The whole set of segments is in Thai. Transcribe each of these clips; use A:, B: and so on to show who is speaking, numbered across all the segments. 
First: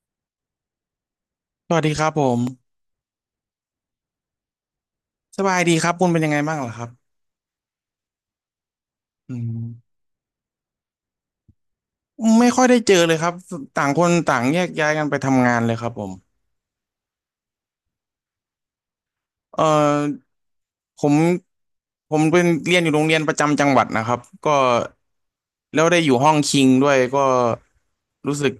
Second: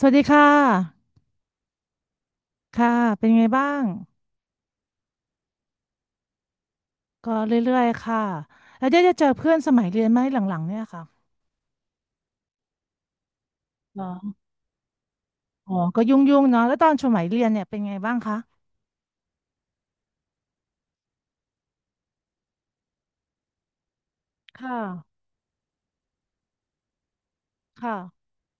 A: สวัสดีค่ะ
B: สวัสดีครับผม
A: ค่ะเป็นไงบ้าง
B: สบายดีครับคุณเป็นยังไงบ้างเหรอครับ
A: ก็เรื่อยๆค่ะ แล้วได้จะเจอ
B: อื
A: เพื่
B: ม
A: อนสมัยเรียนไหมหลังๆเนี่ยค่ะ
B: ไม่ค่อยได้เจอเลยครับต่าง
A: เหร
B: คน
A: อ
B: ต่างแยกย้ายกันไปทำงาน
A: อ๋
B: เล
A: อ
B: ยครับ
A: ก็
B: ผม
A: ยุ่งๆเนาะแล้วตอนสมัยเรียนเนี่ยเป็นไงบ้างคะ
B: เอ่อผมผมเป็นเรียนอยู่โรงเรียนประจำจังหวัดนะครับก็
A: ค่ะ
B: แล้วได้อยู่ห้องคิงด้วยก็
A: ค่ะ
B: รู้สึก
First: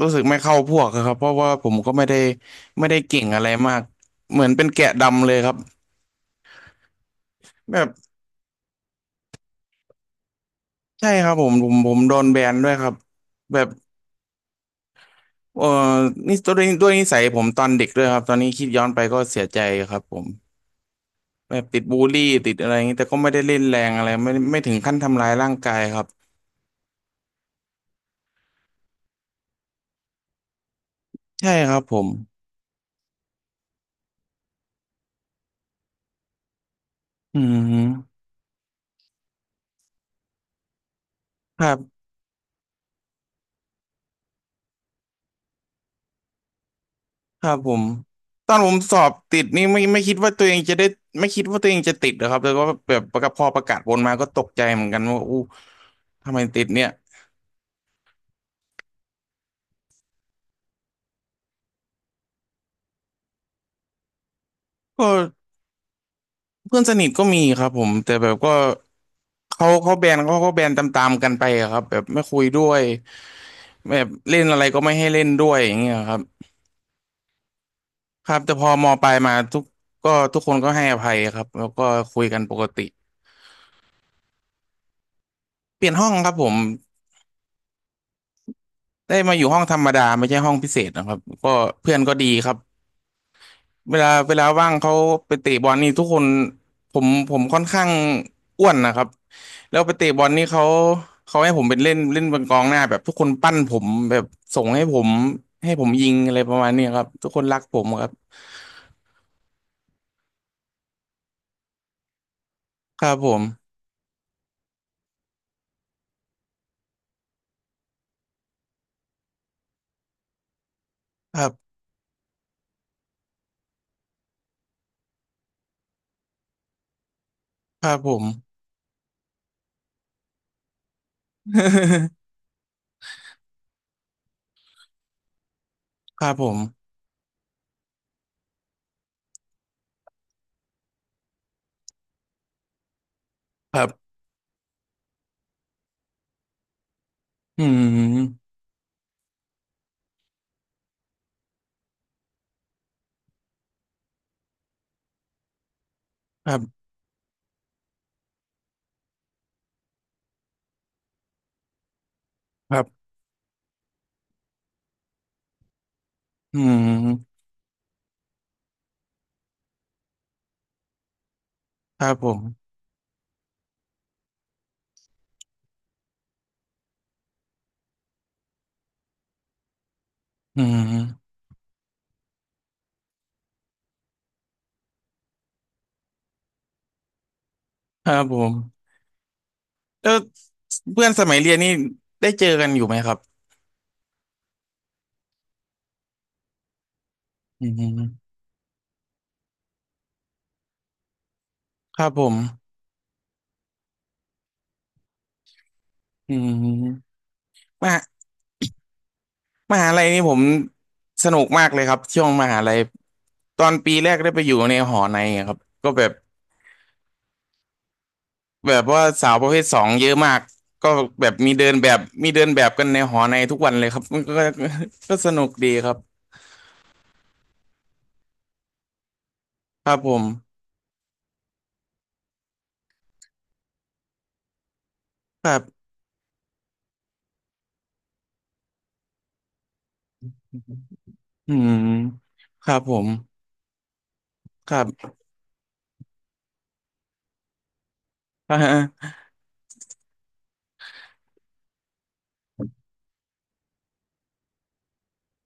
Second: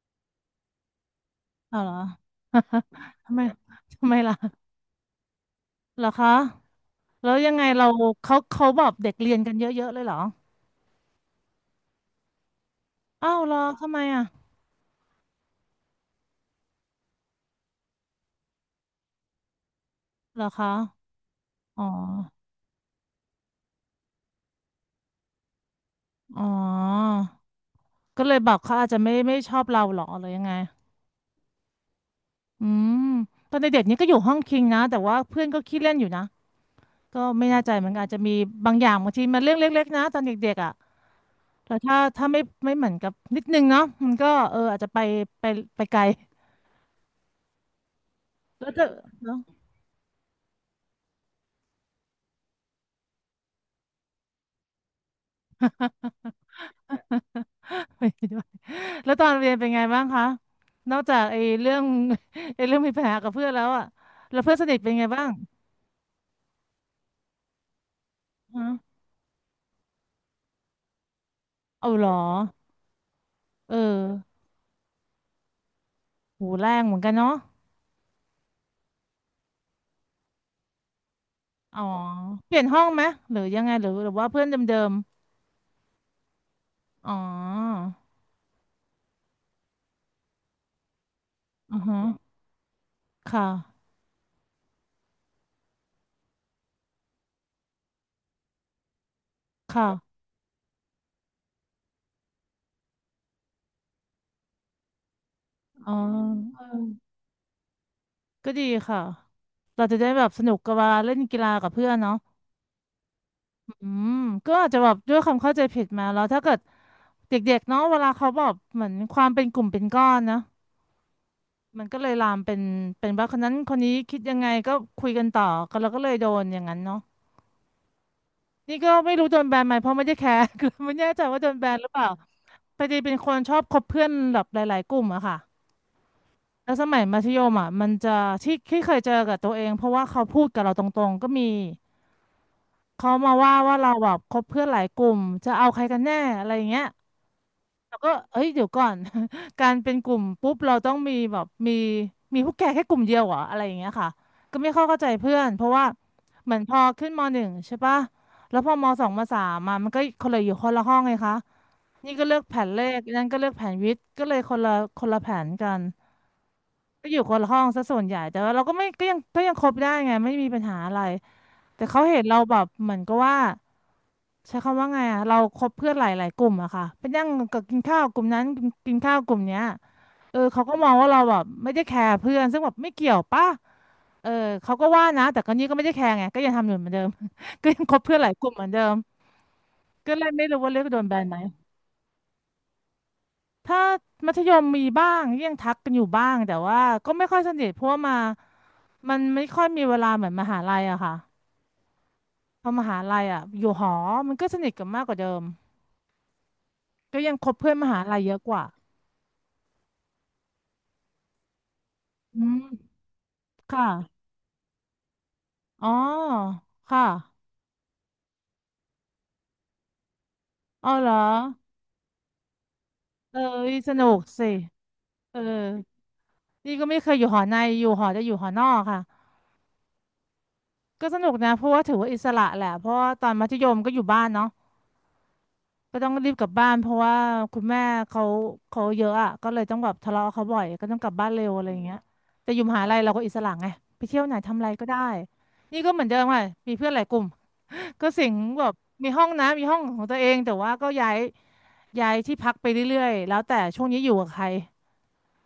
B: รู้สึกไม่เข้าพวกอะครับเพราะว่าผม
A: เอาเหร
B: ก็
A: อ
B: ไม่ได้เก่ ง
A: ทำไม
B: อะไรมาก
A: ทำไมล่ะ
B: เหมือนเป็นแกะดำเลยครับ
A: เหรอคะแล้วยังไงเรา
B: แบบ
A: เขาบอกเด็กเรียนกันเยอะๆเลยเหรอ
B: ใช่ครับผมโดนแบนด้วยครับ
A: อ้าวเหร
B: แบ
A: อ
B: บ
A: ทำไมอ่ะ
B: เอ่อนี่ด้วยนิสัยผมตอนเด็กด้วยครับตอนนี้คิดย้อนไปก็เสียใจครับผม
A: เหรอคะ
B: แบบติ
A: อ๋อ
B: ดบูลลี่ติดอะไรอย่างนี้แต่ก็ไม่ได้เล่นแรงอะไรไม่ถึงขั้นทำร้ายร่างกายครับ
A: อ๋อก็เลยบอกเขาอาจจะไม่ชอบเราเหรอหรือยังไง
B: ใช่ครับผม
A: อืมตอนเด็กๆนี่ก็อยู่ห้องคิงนะแต่ว่าเพื่อนก็ขี้เล่นอยู่นะก็
B: อื
A: ไม่แน่ใจเหมือนกันอาจจะ
B: ม
A: มีบางอย่างบางทีมันเรื่องเล็กๆนะตอนเด็กๆอ่ะ
B: ครั
A: แต่ถ้า
B: บ
A: ถ้าไม่เหมือนกับนิดนึงเนาะมันก็เอออาจจะไปไปไกล
B: ครับผมตอน
A: แล้
B: ผ
A: ว
B: ม
A: จะ
B: สอบ
A: เนาะ
B: ติดนี่ไม่คิดว่าตัวเองจะได้ไม่คิดว่าตัวเองจะติดนะครับแล้วก็แบบพอประกาศผลมาก็ตกใจเหมือนกันว่าอู้ทำไมติดเนี่ย
A: ไปด้วยแล้วตอนเรียนเป็นไงบ้างคะนอกจากไอ้เรื่องมีปัญหากับเพื่อนแล้วอ่ะแล้วเพื่อนสนิทเป็นไง
B: ก็
A: บ้าง
B: เพื่อนสนิทก็มีครับผม แต่แบบก็
A: ฮะ
B: เขาแบนเขาก็แบนตามๆกันไปอะครับ
A: เอา
B: แบ
A: เห
B: บ
A: รอ
B: ไม่คุยด้วย
A: เออ
B: แบบเล่นอะไรก็ไม่ให้เล่นด้วยอย่างเงี้ยครับ
A: หูแรงเหมือนกันเนาะ
B: ครับแต่พอมปลายมาทุกคนก็ให้อภัยครับแล้ว
A: อ๋อ
B: ก็คุยกัน
A: เป
B: ป
A: ลี่ยน
B: ก
A: ห้อ
B: ติ
A: งไหมหรือยังไงหรือว่าเพื่อนเดิม
B: เปลี่ยนห้องครับผม
A: ๆอ๋อ
B: ได้มาอยู่ห้องธรรมดาไม่ใช่ห้องพิเศษนะครับก็
A: อือ
B: เพื่
A: ฮึ
B: อนก็ดีครับ
A: ค่ะ
B: เวลาว่างเขาไปเตะบอลนี่ทุกคนผมค่อนข้างอ้วนนะครับแล้วไปเตะบ
A: ค่ะ
B: อลนี่เขาให้ผมเป็นเล่นเล่นเป็นกองหน้าแบบทุกคนปั้นผมแบบส่งให้ผมให้ผ
A: อ๋
B: ม
A: อ
B: ยิงอะไรประมาณนี้ครับทุกคนรักผมครับ
A: ก็ดีค่ะ เราจะได้แบบสนุกกับเวลาเล่นกีฬากับเพื่อนเนาะ
B: ครับผม
A: อืมก็อาจจะแบบด้วยความเข้าใจผิดมาแล้วถ้าเกิดเด็กๆเนาะเวลาเขาแบบเหมือนความเป็นกลุ่มเป็นก้อนนะ
B: ครับ
A: มันก็เลยลามเป็นว่าคนนั้นคนนี้คิดยังไงก็คุยกันต่อก็เราก็เลยโดนอย่างนั้นเนาะ
B: ครับผม
A: นี่ก็ไม่รู้โดนแบนไหมเพราะไม่ได้แคร์ คือไม่แน่ใจว่าโดนแบนหรือเปล่า พอดีเป็นคนชอบคบเพื่อนแบบหลายๆกลุ่มอะค่ะ
B: ครับผม
A: แล้วสมัยมัธยมอ่ะมันจะที่เคยเจอกับตัวเองเพราะว่าเขาพูดกับเราตรงๆก็มีเขามาว่า
B: ครั
A: เราแบ
B: บ
A: บคบเพื่อนหลายกลุ่มจะเอาใครกันแน่อะไรอย่างเงี้ย
B: อื
A: แล้วก็เอ้
B: ม
A: ยเดี๋ยวก่อน การเป็นกลุ่มปุ๊บเราต้องมีแบบมีพวกแกแค่กลุ่มเดียวเหรออะไรอย่างเงี้ยค่ะก็ไม่เข้าใจเพื่อนเพราะว่า
B: ค
A: เหมื
B: รั
A: อนพอ
B: บ
A: ขึ้นมหนึ่งใช่ปะแล้วพอมสองมสามมามันก็คนละอยู่คนละห้องไงคะนี่ก็เลือกแผน
B: ค
A: เล
B: รั
A: ข
B: บ
A: นั่นก็เลือกแผนวิทย์ก็เลยคนละแผนกัน
B: อื
A: ก็อยู่คน
B: ม
A: ละห้องซะส่วนใหญ่แต่ว่าเราก็ไม่ก็ยังคบได้ไงไม่มีปัญหาอะไรแต่เขา
B: ครับ
A: เห็น
B: ผ
A: เราแบบ
B: ม
A: เหมือนก็ว่าใช้คำว่าไงอะเราคบเพื่อนหลายๆกลุ่มอะค่ะไปนั่งกับกินข้าวกลุ่มนั้นกินกินข้าวกลุ่มเนี้ยเออ
B: อื
A: เขาก็มองว่าเรา
B: ม
A: แบบไม่ได้แคร์เพื่อนซึ่งแบบไม่เกี่ยวป่ะเออเขาก็ว่านะแต่ก็นี่ก็ไม่ได้แคร์ไงก็ยังทำอยู่เหมือนเดิม ก็ยังคบ
B: ครั
A: เพื่อน
B: บ
A: หลาย
B: ผ
A: กลุ่
B: ม
A: มเหมือนเดิม
B: แล้
A: ก็
B: ว
A: เลยไม่รู้ว่าเลือกโดน
B: เพื่อน
A: แบ
B: ส
A: นไห
B: มั
A: ม
B: ยเรียนนี่ได้เจอกันอยู่ไหมครับ
A: ถ้ามัธยมมีบ้างยังทักกันอยู่บ้างแต่ว่าก็ไม่ค่อยสนิ
B: อื
A: ทเพราะว่ามา
B: ม
A: มันไม่ค่อยมีเวลาเหมือนมหาลัยอะค่ะ
B: ครับผม
A: พอมหาลัยอะอยู่หอมันก็สนิทกันมากกว่าเดิม
B: อืม
A: ก็ยังคบเพื่อนม
B: ม
A: หา
B: หา
A: ลัยเยอะกว่า
B: มหาลัยนี่ผมสนุกมากเลยครับช่วงม
A: อื
B: หา
A: ม
B: ลัยตอ
A: ค
B: นปีแรก
A: ่ะ
B: ได้ไปอยู่ในหอในอะครับ
A: อ๋
B: ก็
A: อ
B: แบบ
A: ค่ะ
B: แบบว่าสาวประเภทสองเยอะมาก
A: อ๋
B: ก็
A: อเหรอ
B: แบบมีเดินแบบกันในหอ
A: เอ
B: ใน
A: อ
B: ทุกวันเลย
A: ส
B: ครั
A: นุ
B: บ
A: ก
B: ก็
A: สิ
B: ก็ส
A: เออ
B: นุกดีครับ
A: นี่ก็ไม่เคยอยู่หอในอยู่หอจะอยู่หอนอกค่ะ
B: ครับผม
A: ก็สนุกนะเพราะว่าถือว่าอิสระแหละเพราะว่าตอนมัธยมก็อยู่บ้านเนาะ
B: ครับ
A: ก็ต้องรีบกลับบ้านเพราะว่าคุณแม่เขาเขาเยอะอ่ะก็เลยต้องแบบทะเลาะกับเขาบ่อยก็ต้องกลับบ้านเร็ว
B: อื
A: อะไร
B: ม
A: อย่างเงี้ยแต่อยู่
B: ค
A: ม
B: รับ
A: หา
B: ผ
A: ลัย
B: ม
A: เราก็อิสระไงไปเที่ยวไหนทำอะไร
B: ครั
A: ก็ได้
B: บ
A: นี่ก็เหมือนเดิมค่ะมีเพื่อนหลายกลุ่ม ก็สิง
B: อ่า
A: แบบ
B: ฮะ
A: มีห้องนะมีห้องของตัวเองแต่ว่าก็ย้ายที่พักไปเรื่อยๆแล้วแต่ช่วงนี้อยู่กับใคร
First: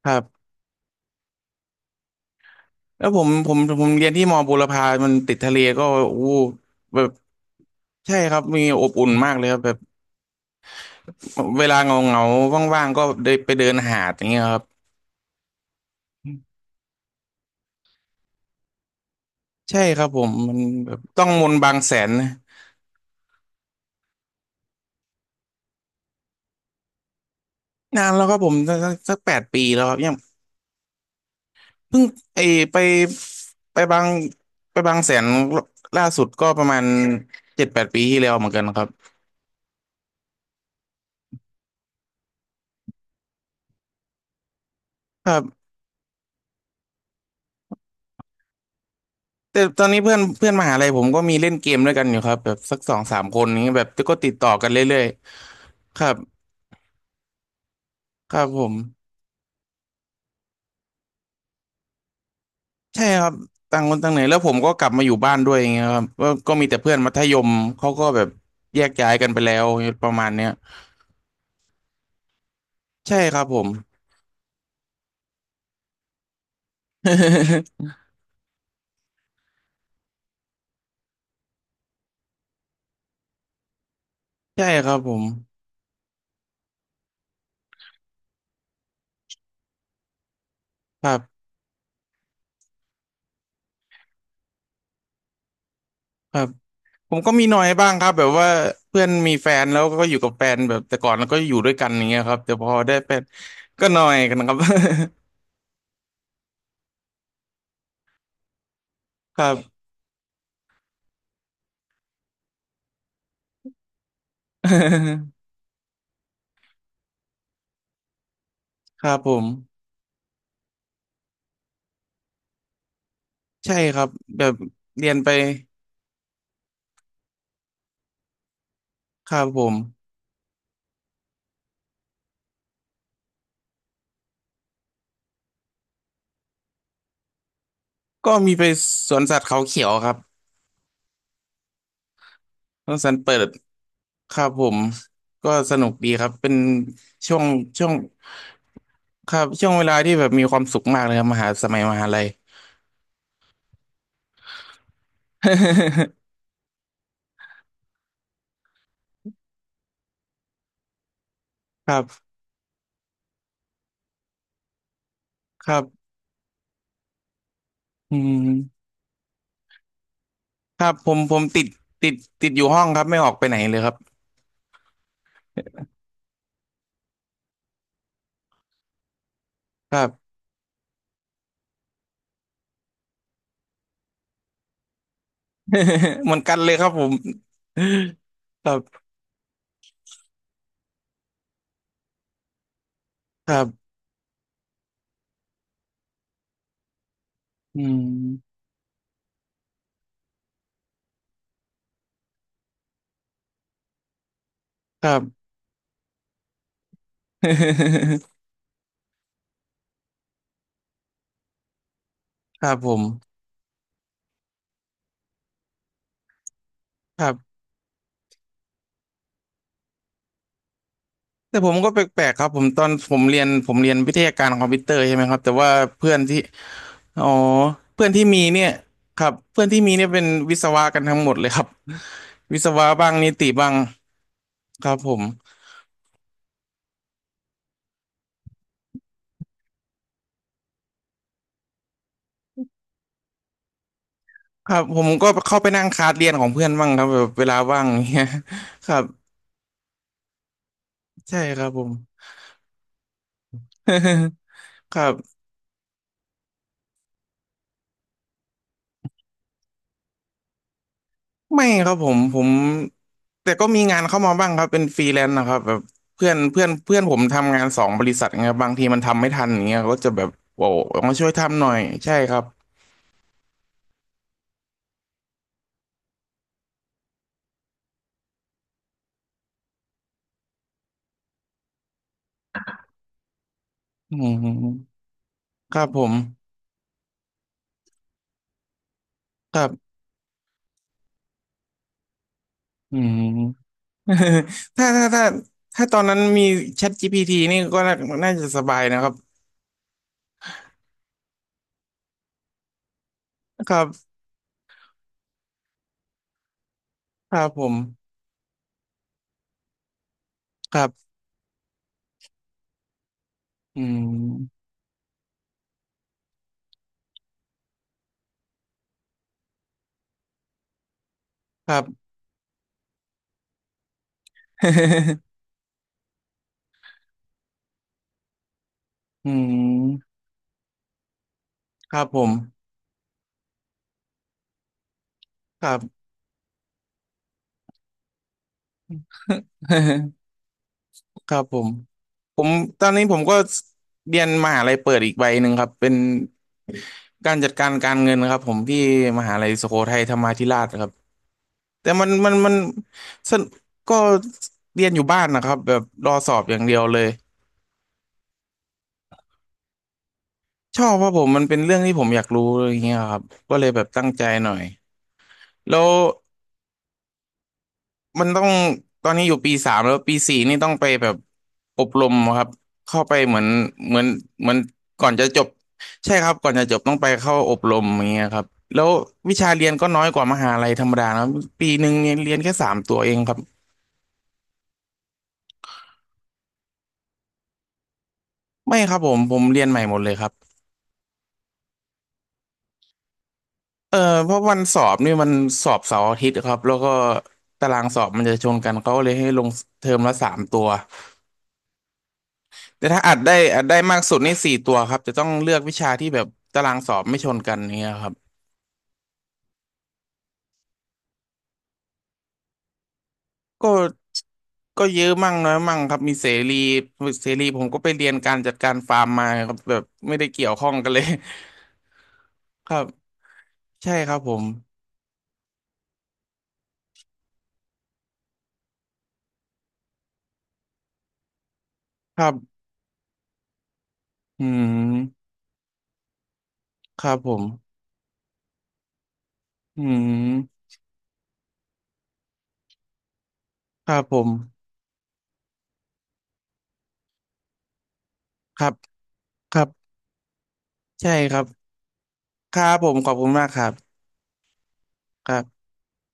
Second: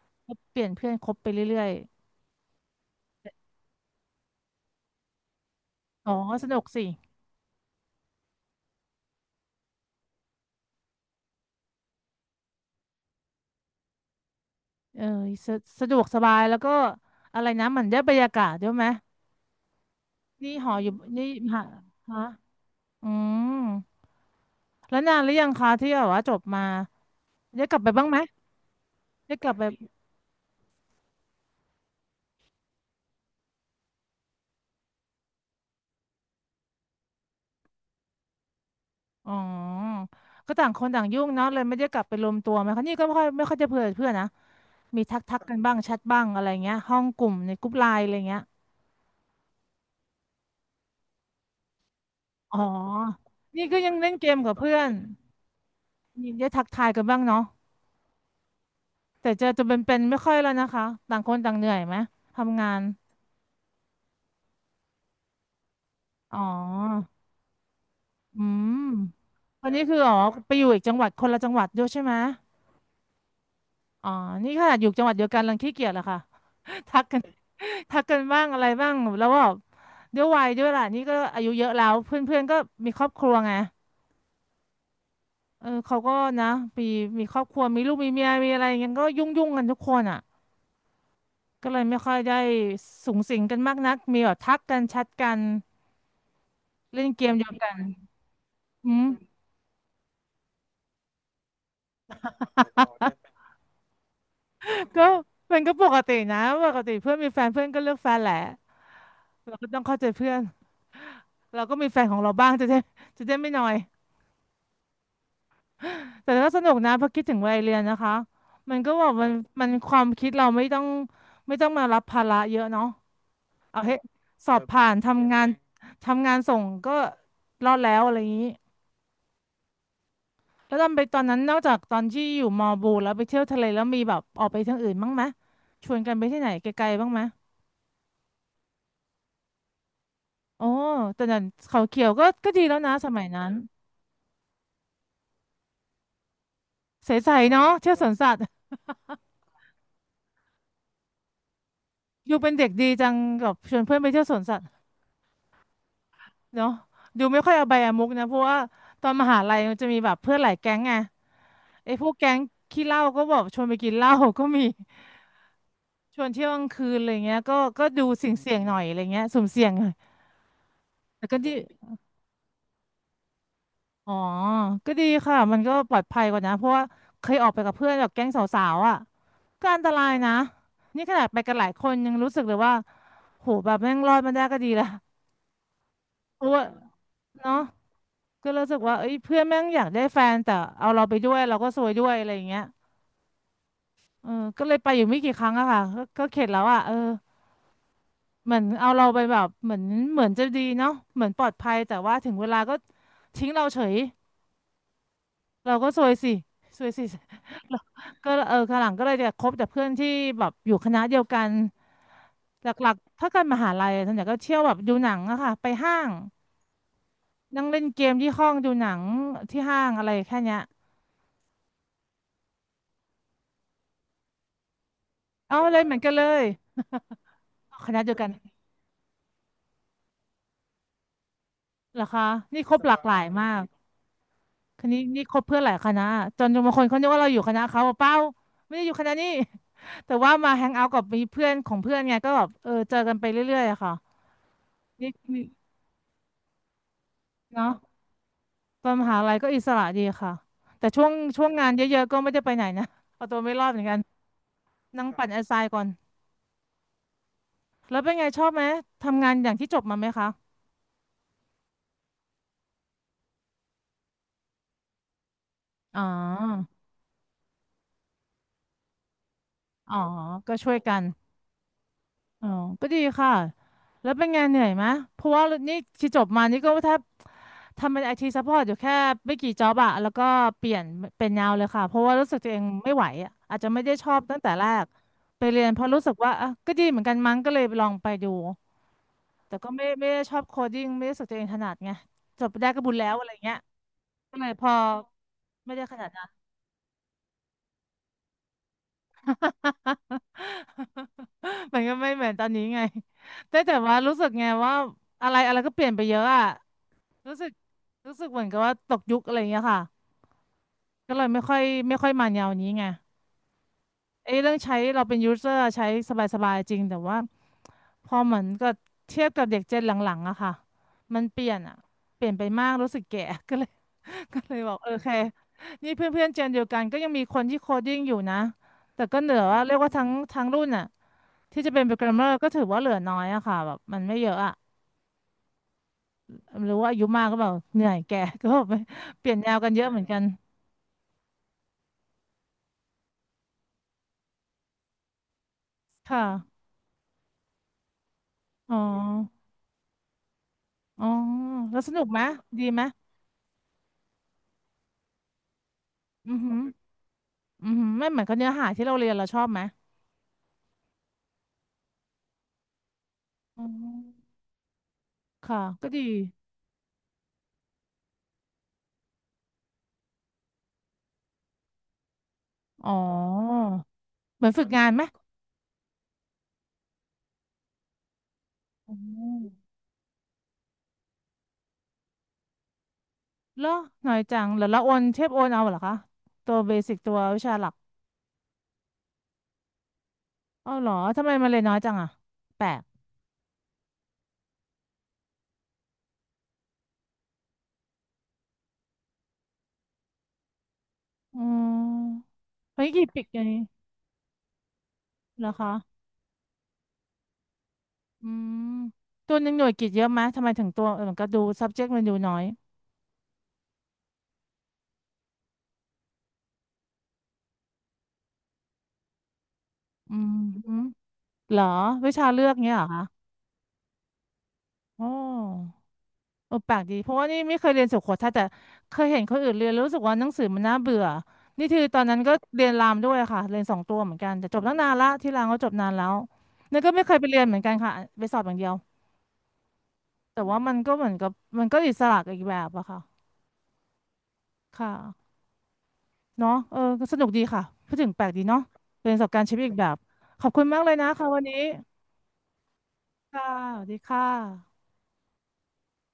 B: ครั
A: ก็
B: บ
A: เปลี่ยนเพื่อนคบไปเรื่อย
B: แล้วผมเรียนที่มอบุรพามันติดทะเลก็
A: ๆอ๋อ
B: อู้
A: สนุกสิ
B: แบบใช่ครับมีอบอุ่นมากเลยครับแบบเวลาเงาเงาว่างๆก็เดินไปเดินหาดอย่างเงี้ยครับ
A: เออสะสะดวกสบายแล้วก็อะไรนะเหมือนได้บรรยากาศด้วยไหม
B: ใช่ครับผม
A: นี่
B: มัน
A: หออ
B: แบ
A: ยู่
B: บต้
A: นี่
B: องม
A: ม
B: นต์
A: หา
B: บางแสน
A: ฮะ
B: นะ
A: อืม แล้วนานหรือยังคะที่แบบว่าจบมาได้กลับไป
B: นา
A: บ้าง
B: น
A: ไหม
B: แล้วครับผมสักแป
A: ได้
B: ด
A: กลับ
B: ปี
A: ไป
B: แล้วครับยังเพิ่งไอไปไปบางไปบางแสนล่าสุดก็ประมาณ7-8 ปีที่แล้วเหมือนกันครับ
A: อ๋อก็ต่างคนต่างยุ่งเนาะเลยไม่ได้กลับไปรวมตัวไหมคะนี่ก็ไม่ค่อยจะเพื่อนเพื่อนนะมีทักกันบ้างแชทบ้างอะไรเงี้ยห้องกลุ่มในกลุ่มไลน์อะไรเงี้ย
B: แต่ตอนนี้เพื่อนเพื่อนมหาลัยผมก็มีเล่นเกมด้วยกันอยู่ครับแบ
A: อ๋อ
B: บสัก2-3 คน
A: นี่
B: นี้ย
A: ก็
B: แบบ
A: ยังเล่น
B: ก็
A: เก
B: ติด
A: ม
B: ต่อ
A: กับ
B: กัน
A: เพื่อน
B: เรื่อยๆครับ
A: มีได้ทักทายกันบ้างเนาะ
B: ครับผม
A: แต่เจอตัวเป็นๆไม่ค่อยแล้วนะคะต่างคนต่างเหนื่อยไหมทำงาน
B: ใช่ครับต่างคนต่างไหนแล้วผมก็กลับมาอยู่บ้านด้วยอย่างเงี้ยครับก็
A: อ๋
B: ก็มีแต่เพื่อน
A: อ
B: มัธยมเขาก็แบบ
A: อืม
B: แยกย้ายกันไปแล้ว
A: วันนี้คือ
B: ป
A: อ๋
B: ระ
A: อ
B: มาณเนี้ย
A: ไปอยู่อีกจังหวัดคนละจังหวัดด้วยใช่ไหม
B: ใช่ครับผม
A: อ๋อนี่ขนาดอยู่จังหวัดเดียวกันรังขี้เกียจเหรอคะ ทักกัน ทักกันบ้างอะไรบ้างแล้ว่าบด้วยวัยด้วยล่ะนี่ก็อายุเยอะแล้วเพื่อนๆก็มีครอบครัวไง
B: ใช่ครับผม
A: เออเขาก็นะมีมีครอบครัวมีลูกมีเมียมีอะไรอย่างเงี้ยก็ยุ่งกันทุกคนอ่ะ
B: ครับ
A: ก็เลยไม่ค่อยได้สุงสิงกันมากนักมีแบบทักกันแชทกัน
B: ครับ
A: เล่น
B: ผม
A: เก
B: ก็
A: ม
B: มี
A: เดียว
B: หน่อย
A: กัน
B: บ้างครับแบบว่า
A: อื
B: เพื่
A: ม
B: อนมีแฟนแล้วก็อยู่กับแฟนแบบแต่ก่อนแล้วก็อยู่ด้วยกันอย่างเงี้ยครับแต่พอได้แฟน ก็หน่อยกันครับ
A: ก็มันก็ปกตินะปกติเพื่อนมีแฟนเพื่อนก็เลือกแฟนแหละ
B: ค
A: เราก็
B: รั
A: ต้องเข้าใจเพื่อนเราก็มีแฟนของเราบ้างจะได้จะได้ไม่นอย
B: บ
A: แต่ก็สนุกนะพอคิดถึงวัยเรียนนะคะมันก็บ
B: ค
A: อก
B: รับ
A: มั
B: ผ
A: น
B: ม
A: มันความคิดเราไม่ต้องมารับภาระเยอะเนาะ
B: ใช่
A: เอาให้
B: ครับแบ
A: สอ
B: บ
A: แบบบผ่าน
B: เรียนไป
A: ทำงานทำงานส่งก็รอดแล้วอะไรอย่างนี้
B: ครับผม
A: แล้วตอนไปตอนนั้นนอกจากตอนที่อยู่มอบูแล้วไปเที่ยวทะเลแล้วมีแบบออกไปทางอื่นบ้างไหมชวนกันไปที่ไหนไกลๆบ้างไหม
B: ก็มีไปสวนสัตว์เขาเขียวครับ
A: โอ้แต่นั้นเขาเขียวก็ดีแล้ว
B: ส
A: นะ
B: วน
A: ส
B: สัต
A: มั
B: ว์
A: ย
B: เปิ
A: นั้
B: ด
A: น
B: ครับผมก็สนุกดีครับเป็น
A: ใส
B: ช่วง
A: ๆเนาะ
B: ช่ว
A: เที่ย
B: ง
A: วสวนสัตว์
B: ครับช่วงเวลาที่แบบมีความสุขมากเลยครับมหาสมัยมหาลัย
A: อยู่เป็นเด็กดีจังกับชวนเพื่อนไปเที่ยวสวนสัตว์ เนาะดูไม่ค่อยเอาใบอะมุกนะเพราะว่าตอนมหาลัยมันจะมีแบบเพื่อนหลายแก๊งไง
B: ค
A: ไอ้
B: รั
A: พ
B: บ
A: วกแก๊งขี้เหล้าก็บอกชวนไปกินเหล้าก็มี
B: ครับ
A: ชวนเที่ยวกลางคืนอะไรเงี้ยก็ดู
B: อื
A: เสี่ยงหน่อย
B: ม
A: อะไรเงี้ยสุ่มเสี่ยงหน่อย
B: ครับผม
A: แต่
B: ผ
A: ก็
B: ม
A: ดี
B: ติดติดอยู่ห้องครับไม่ออกไปไหนเลยครับ
A: อ๋อก็ดีค่ะมันก็ปลอดภัยกว่านะเพราะว่าเคยออกไปกับเพื่อนแบบแก๊งสาวๆอ่ะก็อันต
B: ครั
A: ราย
B: บ
A: นะนี่ขนาดไปกันหลายคนยังรู้สึกเลยว่าโหแบบแม่งรอดมาได้ก็ดีละ
B: เหมือ
A: เพ
B: น
A: ราะ
B: กัน
A: ว่า
B: เลยครับผม
A: เนาะก็รู้
B: ครั
A: สึกว่า
B: บ
A: เอ้ยเพื่อนแม่งอยากได้แฟนแต่เอาเราไปด้วยเราก็ซวยด้วยอะไรอย่างเงี้ย
B: ครับ
A: เออก็เลยไปอยู่ไม่กี่ครั้งอะค่ะก็เข็ดแล้วอะเออ
B: อื
A: เหมื
B: ม
A: อนเอาเราไปแบบเหมือนเหมือนจะดีเนาะเหมือนปลอดภัยแต่ว่าถึงเวลาก็ทิ้งเราเฉย
B: ครับ
A: เราก็ซวยสิซวยสิ เราก็เออข้างหลังก็เลยจะคบแต่เพื่อนที่แบบอยู่คณะเดียวกัน
B: ค
A: ห
B: รับผ
A: ลักๆถ้า
B: ม
A: กันมหาลัยอะส่วนใหญ่ก็เที่ยวแบบดูหนังอะค่ะไปห้าง
B: ครับ
A: นั่งเล่นเกมที่ห้องดูหนังที่ห้างอะไรแค่เนี้ย
B: แต่ผมก็แปลกๆครับผมตอนผมเรียนวิทยาการคอมพิวเตอร์ใช่ไหมครับแต่
A: เอา
B: ว่า
A: เลยเหมือนกั
B: เพื่
A: น
B: อ
A: เล
B: นที่
A: ย
B: อ๋อ
A: คณะ
B: เพื่อ
A: เดี
B: น
A: ยว
B: ที่
A: กัน
B: มีเนี่ยครับเพื่อนที่มีเนี่ยเป็นวิศวะกันทั้งหมดเลยครับ
A: เหรอคะ
B: วิ
A: นี่
B: ศ
A: ครบ
B: วะ
A: หลากห
B: บ้าง
A: ลาย
B: นิติ
A: มาก
B: บ้าง
A: ค
B: ค
A: ณะ
B: รับ
A: นี้
B: ผ
A: นี่
B: ม
A: คบเพื่อนหลายคณะจนบางคนเขานึกว่าเราอยู่คณะเขาบอกเปล่าไม่ได้อยู่คณะนี้ แต่ว่ามาแฮงเอาท์กับมีเพื่อนของเพื่อนไงก็แบบเออเจอกันไปเรื่อยๆอะค่ะ
B: ครับผ
A: นี่
B: มก็
A: นี่
B: เข้าไปนั่งคลาสเรียนของเพื่อนบ้างครับแบบเวลา
A: เนาะ
B: ว่างเนี่ย
A: ต
B: ค
A: อน
B: รั
A: ม
B: บ
A: หาลัยก็อิสระดีค่ะแต่ช่วง
B: ใช่
A: ช่วง
B: ค
A: งา
B: รั
A: น
B: บผ
A: เย
B: ม
A: อะๆก็ไม่ได้ไปไหนนะ เอาตัวไม่รอดเหมือนกัน
B: ค
A: นั่ง
B: รั
A: ปั่น
B: บ
A: แอสไซน์ก่อนแล้วเป็นไงชอบไหมทำงานอย่างที่จบมาไหมคะ
B: ไม่ครับผมแต่ก็มีงานเข้ามาบ้างครับเป็นฟรีแลนซ์นะครับแบบ
A: อ๋อ
B: เพื่อนเพื่อนเพื่อนผมทำงาน2 บริษัทไงบางทีมันทำไม่ทันอย่างเงี้ย
A: อ๋อ
B: ก็จะแบบ
A: ก็
B: โอ้
A: ช่วยกัน
B: มาช่วยทำหน่อยใช่ครั
A: อ๋
B: บ
A: อก็ดีค่ะ แล้วเป็นไงเหนื่อยไหมเพราะว่านี่ที่จบมานี่ก็แทบทำเป็นไอทีซัพพอร์ตอยู่แค่ไม่กี่จ็อบอะแล้วก็เปลี่ยนเป็นแนวเลยค่ะเพราะว่ารู้สึกตัวเองไม่ไหวอะอาจจะไม่ได้ชอ
B: อื
A: บตั้งแต่แรก
B: ม
A: ไปเรียน
B: ค
A: เพ
B: รั
A: ราะ
B: บผ
A: รู้สึ
B: ม
A: กว่าอ่ะก็ดีเหมือนกันมั้งก็เลยลองไปดู แต่
B: ครั
A: ก็ไม่
B: บ
A: ไม่ได้ชอบโคดิ้งไม่ได้รู้สึกตัวเองถนัดไงจบไปได้ก็บุญ
B: อื
A: แล้ว
B: ม
A: อะไรเงี้ยก็ เลยพอ
B: ถ้าถ้าถ้า
A: ไม่ได้
B: ถ้าต
A: ข
B: อน
A: นาด
B: นั้น
A: นั้น
B: มี ChatGPT นี่ก็น่าจะสบายนะครับ
A: มันก็ไม่เหมือนตอนนี้ไงแต่
B: ค
A: แต่
B: รั
A: ว่ารู้
B: บ
A: สึกไงว่าอะไรอะไรก็เปลี่ยนไปเยอะอะ
B: ค
A: รู้
B: รั
A: สึ
B: บ
A: ก
B: ผม
A: รู้สึกเหมือนกับว่าตกยุคอะไรอย่างเงี้ยค่ะ
B: ครับ
A: ก็เลยไม่ค่อยมาแนวนี้ไง
B: อื
A: ไอ้เรื่อง
B: ม
A: ใช้เราเป็นยูเซอร์ใช้สบายๆจริงแต่ว่าพอเหมือนก็เทียบกับเด็กเจนหลังๆอะค่ะมันเปลี่ยน
B: ค
A: อะ
B: รับ
A: เปลี่ยนไปมากรู้สึกแก่ ก็เลยก็เลยบอกเออโอเคนี่เพื่อนๆเจนเดียวกันก็ยังมีคนที่โคดดิ้งอยู่นะแต่ก็ เห
B: อื
A: นือว่าเรียกว่าทั้ง
B: ม
A: ทั้งรุ่นอ่ะ ที่จะเป็นโป
B: ค
A: ร
B: รั
A: แก
B: บ
A: รม
B: ผ
A: เมอ
B: ม
A: ร์ก็ถือว่าเหลือน้อยอะค่ะแบบมันไม่เยอะอะ
B: ครับ
A: หรือว่าอายุมากก็แบบเหนื่อยแก่ ก็แบบเปลี่ยนแนวกันเยอะเหมือนกัน
B: ครับผม ผมตอนนี้ผมก็เรียนมหาลัยเปิดอีกใบหนึ่งครับเป็น
A: ค่ะ
B: การจัดการการเงินครับผม
A: อ๋อ
B: ที่มหาลัยสุโขทัยธรรมาธิราชครับ
A: อ๋อแล้ว
B: แต่
A: สนุ
B: มั
A: ก
B: น
A: ไหม
B: มันมัน
A: ดีไหม
B: สนก็เรียนอยู่บ้านนะครับแบบรอส
A: อื
B: อ
A: อ
B: บอ
A: หือ
B: ย่างเดียวเลย
A: อือหือไม่เหมือนกับเนื้อหาที่เราเรียนเราชอบไหม
B: ชอบเพราะผมมันเป็นเรื่องที่ผมอยากรู้อะไรอย่างเงี้ยครับก็
A: อ๋
B: เลยแบบตั้งใจ
A: อ
B: หน่อย
A: ค่ะ
B: แล้
A: ก็
B: ว
A: ดี
B: มันต้องตอนนี้อยู่ปี 3แล้วปี 4นี่ต้องไปแบบอบรมครับ
A: อ๋อ
B: เข้าไปเหมือน
A: เหมื
B: เห
A: อ
B: มื
A: น
B: อน
A: ฝึกงานไหม
B: ก่อนจะจบใช่ครับก่อนจะจบต้องไปเข้าอบรมอย่างเงี้ยครับแล้ว
A: อ๋อ
B: วิชาเรียนก็น้อยกว่ามหาลัยธรรมดานะปี 1เนี่ยเรียนแค่สามตัวเองครับ
A: เหรอหน่อยจังแล้วเราโอนเทปโอนเอาเหรอคะตัวเบสิกตัววิชาหลัก
B: ไม่ครับผมเรียนใหม่หมดเลยครับ
A: อ้าวเหรอทำไมมันเลยนน้อยจังอะแปลก
B: เออเพราะวันสอบนี่มันสอบเสาร์อาทิตย์ครับแล้วก็ตารางสอบมันจะชนกันเขาก็เลยให้ลงเทอมละสามตัว
A: อ๋อเฮ้
B: แต่
A: ย
B: ถ้า
A: กี่ปีกันนี้
B: อัดได้มากสุดนี่4 ตัวครับจะต้อง
A: เหรอ
B: เลือกวิชา
A: คะ
B: ที่แบบตารางสอบไม่ชนกันเงี้ยครับ
A: อืมตัวหนึ่งหน่วยกิตเยอะไหมทำไมถึงตัวเออมันก็ดู subject มันดูน้อย
B: ก็ก็เยอะมั่งน้อยมั่งครับมีเสรีเสรีผมก็ไปเรียนการจัดการฟาร์มมาครับแบบ
A: อื
B: ไม่ได้
A: ม
B: เกี่ยวข้อ
A: ฮึ
B: งกันเลย
A: เหรอ วิชาเลือก
B: ค
A: เงี้ย
B: รั
A: เหร
B: บ
A: อคะ
B: ใช่ครับผม
A: โอ้เออแปลกดี เพราะว่านี่ไม่เคยเรียนสุโขทัยแต่เคยเห็นคนอื่นเรียนแล้วรู้สึกว่าหนังสือมันน่าเบื่อนี่คือตอนนั้
B: ค
A: น
B: รั
A: ก็
B: บ
A: เรียนรามด้วยค่ะ เรียน2 ตัวเหมือนกัน
B: อื
A: แต่จบตั้งนานละ
B: ม
A: ที่รามก็จบนานแล้วนี่ก็
B: ค
A: ไม่เค
B: รับ
A: ยไป
B: ผ
A: เรีย
B: ม
A: นเหมือนกันค่ะไปสอบอย่างเดียว
B: อื
A: แต่ว่า
B: ม
A: มันก็เหมือนกับมันก็อิสระกับอีกแบบอะค่ะ
B: ครับผม
A: ค่ะ เนาะเออก็สนุกดีค่ะพูดถึงแปลกดี
B: ค
A: เนาะ
B: รับ
A: เป็นประสบการณ์ชี
B: ค
A: วิ
B: รั
A: ต
B: บ
A: อีกแบบ ขอบคุณมากเลยนะ
B: ใช่
A: คะ
B: ค
A: วั
B: รั
A: น
B: บ
A: นี้
B: ครับผมขอบคุณ
A: ค่ะ
B: มากครั
A: สวัสดี
B: บ
A: ค่ะ
B: ครับ